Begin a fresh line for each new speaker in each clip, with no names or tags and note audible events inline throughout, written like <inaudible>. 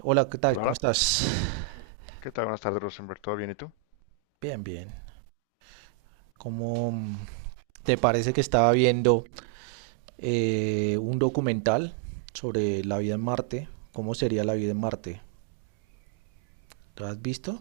Hola, ¿qué tal?
Hola,
¿Cómo
hola.
estás?
¿Qué tal? Buenas tardes, Rosenberg. ¿Todo bien y tú?
Bien, bien. ¿Cómo te parece que estaba viendo un documental sobre la vida en Marte? ¿Cómo sería la vida en Marte? ¿Lo has visto?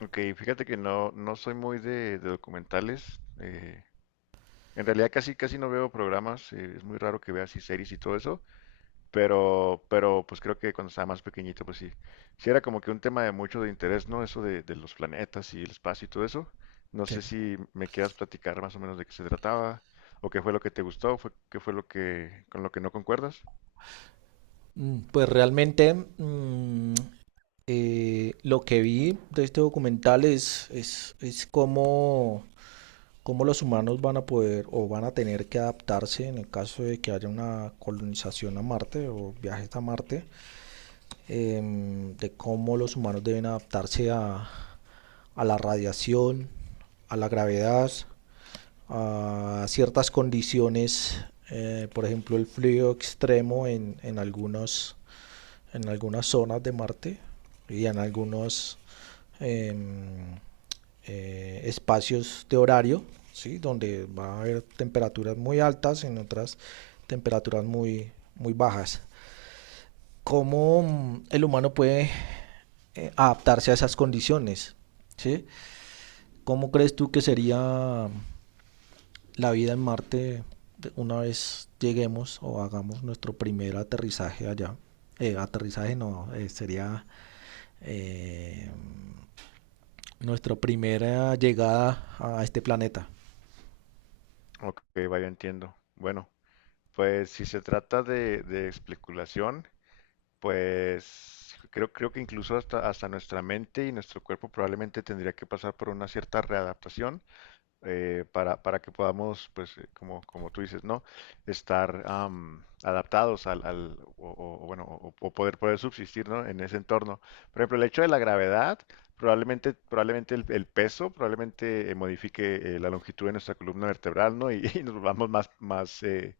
Ok, fíjate que no, no soy muy de documentales. En realidad casi, casi no veo programas. Es muy raro que vea así series y todo eso. Pero pues creo que cuando estaba más pequeñito, pues sí. Sí era como que un tema de mucho de interés, ¿no? Eso de los planetas y el espacio y todo eso. No
Sí.
sé si me quieras platicar más o menos de qué se trataba, o qué fue lo que te gustó, qué fue lo que, con lo que no concuerdas.
Pues realmente, lo que vi de este documental es cómo, cómo los humanos van a poder o van a tener que adaptarse en el caso de que haya una colonización a Marte o viajes a Marte de cómo los humanos deben adaptarse a la radiación, a la gravedad, a ciertas condiciones, por ejemplo el frío extremo en en algunas zonas de Marte y en algunos em, espacios de horario, ¿sí? Donde va a haber temperaturas muy altas, en otras temperaturas muy bajas. Cómo el humano puede adaptarse a esas condiciones. ¿Sí? ¿Cómo crees tú que sería la vida en Marte una vez lleguemos o hagamos nuestro primer aterrizaje allá? Aterrizaje no, sería eh, nuestra primera llegada a este planeta.
Ok, vaya, entiendo. Bueno. Pues si se trata de especulación, pues creo que incluso hasta nuestra mente y nuestro cuerpo probablemente tendría que pasar por una cierta readaptación para que podamos, pues como, como tú dices, ¿no? Estar adaptados o bueno, o poder, poder subsistir, ¿no? En ese entorno. Por ejemplo, el hecho de la gravedad, probablemente, probablemente el peso, probablemente modifique la longitud de nuestra columna vertebral, ¿no? Y <laughs> y nos volvamos más, más,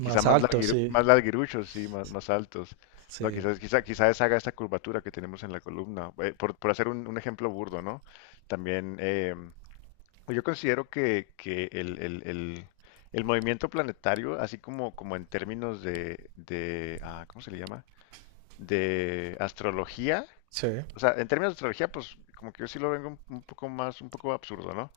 quizá más
alto, sí.
más larguiruchos, sí, más, más altos. No,
Sí,
quizás, quizá, quizás haga esta curvatura que tenemos en la columna. Por hacer un ejemplo burdo, ¿no? También yo considero que el movimiento planetario, así como, como en términos ah, ¿cómo se le llama? De astrología,
sí,
o sea, en términos de estrategia, pues como que yo sí lo vengo un poco más, un poco absurdo, ¿no?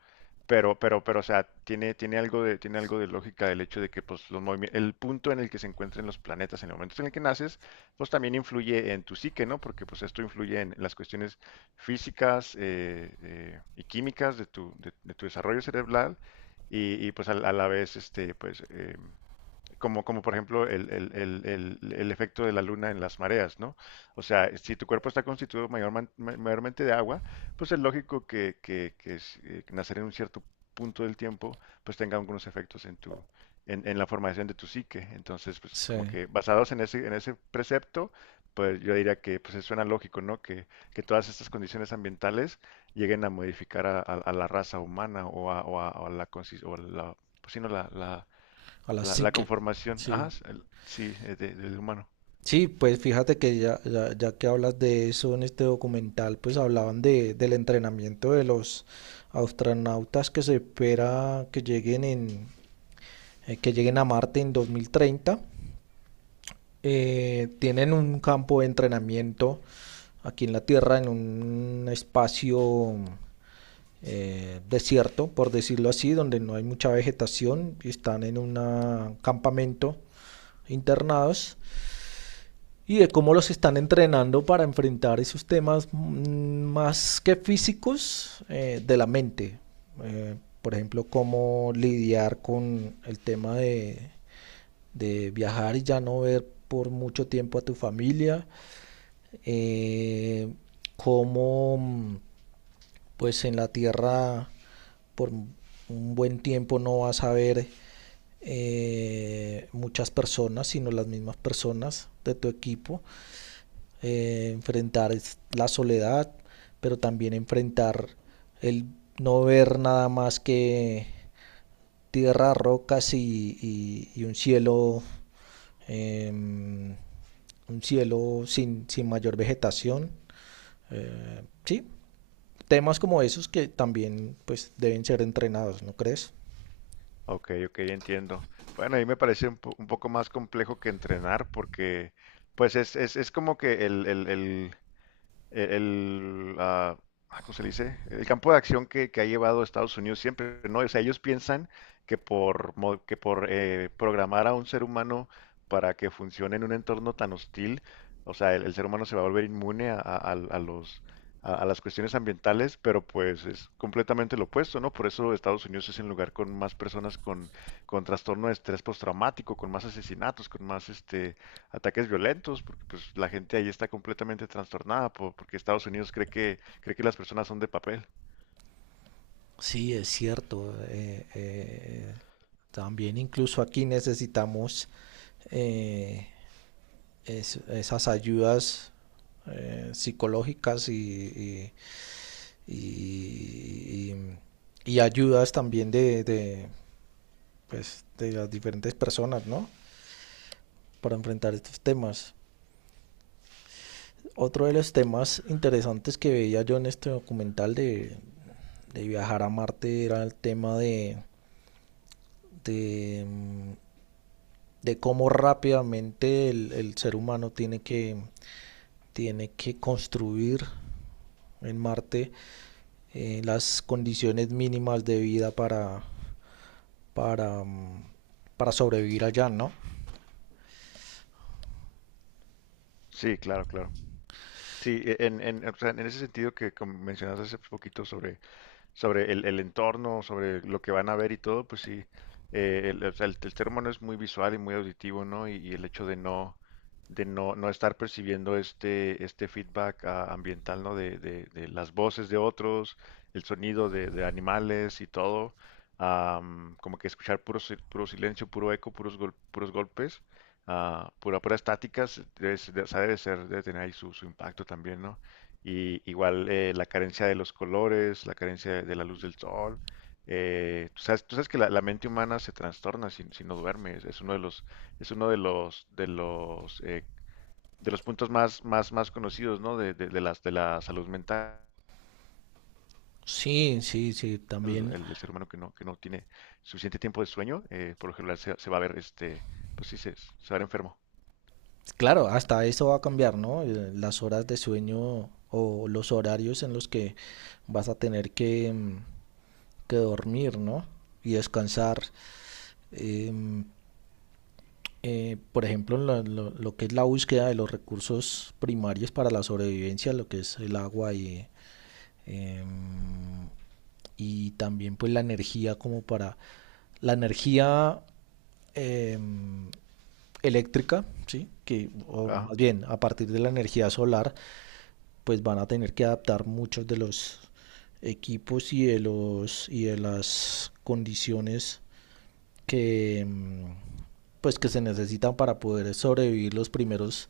Pero, o sea, tiene, tiene algo de lógica el hecho de que, pues, el punto en el que se encuentren los planetas en el momento en el que naces, pues también influye en tu psique, ¿no? Porque, pues, esto influye en las cuestiones físicas y químicas de tu, de tu desarrollo cerebral y, pues, a la vez, este, pues, como, como por ejemplo el efecto de la luna en las mareas, ¿no? O sea, si tu cuerpo está constituido mayormente de agua, pues es lógico que, que nacer en un cierto punto del tiempo, pues tenga algunos efectos en tu, en la formación de tu psique. Entonces, pues
sí.
como
A
que basados en ese precepto, pues yo diría que pues suena lógico, ¿no? Que todas estas condiciones ambientales lleguen a modificar a, a la raza humana o a, o a la, o la, pues, sí, no,
la
la, la
psique.
conformación,
Sí.
ajá, sí, del humano.
Sí, pues fíjate que ya, ya, ya que hablas de eso en este documental, pues hablaban de, del entrenamiento de los astronautas que se espera que lleguen que lleguen a Marte en 2030. Tienen un campo de entrenamiento aquí en la Tierra, en un espacio desierto, por decirlo así, donde no hay mucha vegetación, y están en un campamento internados y de cómo los están entrenando para enfrentar esos temas, más que físicos de la mente. Eh, por ejemplo, cómo lidiar con el tema de viajar y ya no ver por mucho tiempo a tu familia, eh, cómo, pues en la tierra por un buen tiempo no vas a ver muchas personas, sino las mismas personas de tu equipo, enfrentar la soledad, pero también enfrentar el no ver nada más que tierra, rocas y un cielo, em, un cielo sin, sin mayor vegetación. Sí, temas como esos que también pues deben ser entrenados, ¿no crees?
Ok, ok, entiendo. Bueno, ahí me parece un, un poco más complejo que entrenar porque, pues, es como que ah, ah, ¿cómo se le dice? El campo de acción que ha llevado Estados Unidos siempre, ¿no? O sea, ellos piensan que por, que por programar a un ser humano para que funcione en un entorno tan hostil, o sea, el ser humano se va a volver inmune a, a los, a las cuestiones ambientales, pero pues es completamente lo opuesto, ¿no? Por eso Estados Unidos es el lugar con más personas con trastorno de estrés postraumático, con más asesinatos, con más este, ataques violentos, porque pues la gente ahí está completamente trastornada porque Estados Unidos cree que las personas son de papel.
Sí, es cierto. También incluso aquí necesitamos eh, esas ayudas psicológicas y- y ayudas también de, pues, de las diferentes personas, ¿no? Para enfrentar estos temas. Otro de los temas interesantes que veía yo en este documental de viajar a Marte era el tema de, de cómo rápidamente el ser humano tiene que construir en Marte las condiciones mínimas de vida para para sobrevivir allá, ¿no?
Sí, claro, claro. Sí, en, o sea, en ese sentido que mencionaste hace poquito sobre sobre el entorno, sobre lo que van a ver y todo, pues sí, el, o sea, el ser humano es muy visual y muy auditivo, ¿no? Y el hecho de no, no estar percibiendo este, este feedback ambiental, ¿no? De, de las voces de otros, el sonido de animales y todo, como que escuchar puro, puro silencio, puro eco, puros, puros golpes, pura, pura estáticas, debe, o sea, debe ser, debe tener ahí su, su impacto también, ¿no? Y igual la carencia de los colores, la carencia de la luz del sol. Tú sabes, tú sabes que la mente humana se trastorna si, si no duerme. Es uno de los, es uno de los, de los puntos más, más, más conocidos, ¿no? De, de las, de la salud mental.
Sí, sí, sí, también.
El ser humano que no tiene suficiente tiempo de sueño, por lo general se, se va a ver, este, pues sí, se va a ver enfermo.
Claro, hasta eso va a cambiar, ¿no? Las horas de sueño o los horarios en los que vas a tener que que dormir, ¿no? Y descansar. Em, por ejemplo, lo que es la búsqueda de los recursos primarios para la sobrevivencia, lo que es el agua y em, y también pues la energía como para la energía eh, eléctrica, ¿sí? Que o más
Ajá.
bien a partir de la energía solar pues van a tener que adaptar muchos de los equipos y de los y de las condiciones que pues que se necesitan para poder sobrevivir los primeros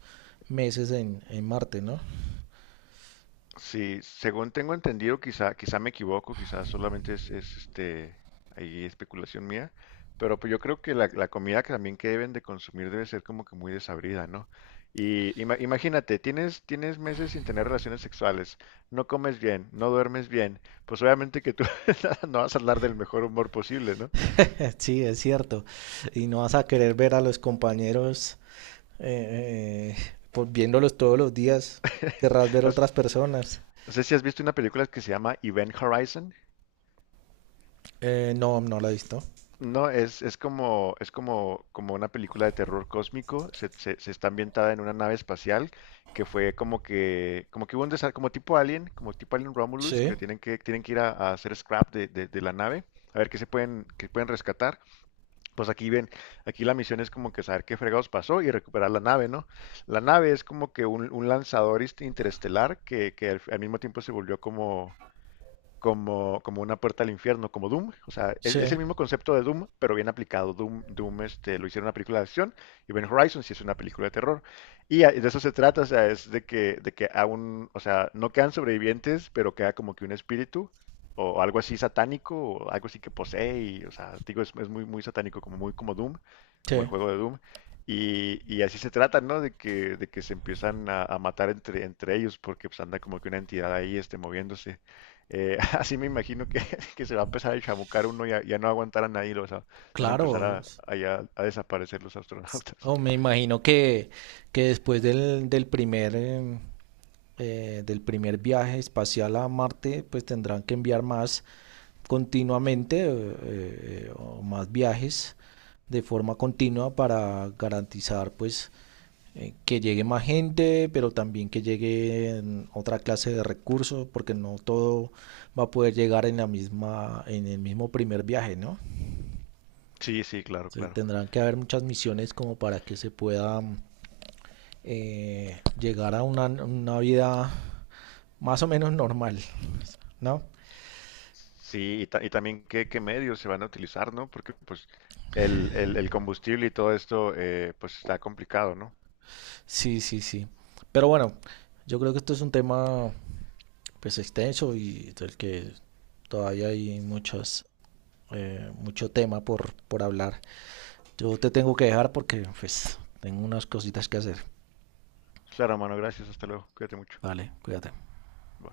meses en Marte, ¿no?
Sí, según tengo entendido, quizá, quizá me equivoco, quizá solamente es, este, ahí especulación mía, pero pues yo creo que la comida que también que deben de consumir debe ser como que muy desabrida, ¿no? Y imagínate, tienes, tienes meses sin tener relaciones sexuales, no comes bien, no duermes bien, pues obviamente que tú <laughs> no vas a hablar del mejor humor posible, ¿no?
<laughs> Sí, es cierto. Y no vas a querer ver a los compañeros eh, eh, pues viéndolos todos los días, querrás ver
No
otras personas.
sé si has visto una película que se llama Event Horizon.
No, no la he visto.
No, es como, como una película de terror cósmico. Se, se está ambientada en una nave espacial que fue como que hubo un como tipo Alien Romulus,
Sí,
que tienen que, tienen que ir a hacer scrap de, de la nave, a ver qué se pueden, qué pueden rescatar. Pues aquí ven, aquí la misión es como que saber qué fregados pasó y recuperar la nave, ¿no? La nave es como que un lanzador interestelar que al, al mismo tiempo se volvió como como, como una puerta al infierno, como Doom. O sea, es
sí,
el mismo concepto de Doom, pero bien aplicado. Doom, Doom este, lo hicieron una película de acción y Ben Horizon sí es una película de terror. Y de eso se trata, o sea, es de que aún, o sea, no quedan sobrevivientes, pero queda como que un espíritu o algo así satánico o algo así que posee. Y, o sea, digo, es muy, muy satánico, como muy como Doom, como el
sí,
juego de Doom. Y así se trata, ¿no? De que se empiezan a matar entre, entre ellos porque pues anda como que una entidad ahí este, moviéndose. <laughs> Así me imagino que, <laughs> que se va a empezar a chamucar uno y ya no aguantarán ahí, los, van a empezar
claro.
a ya a desaparecer los astronautas.
Oh,
<laughs>
me imagino que después del, del primer, del primer viaje espacial a Marte, pues tendrán que enviar más continuamente o más viajes de forma continua para garantizar pues que llegue más gente, pero también que llegue otra clase de recursos, porque no todo va a poder llegar en la misma, en el mismo primer viaje, ¿no?
Sí, sí, claro,
Entonces,
claro.
tendrán que haber muchas misiones como para que se pueda llegar a una vida más o menos normal, ¿no?
Sí, y, y también qué, qué medios se van a utilizar, ¿no? Porque pues el combustible y todo esto pues está complicado, ¿no?
Sí, sí, sí. Pero bueno, yo creo que esto es un tema pues extenso y del que todavía hay muchas mucho tema por hablar. Yo te tengo que dejar porque pues tengo unas cositas que hacer.
Claro, mano, gracias, hasta luego, cuídate mucho.
Vale, cuídate.
Bye.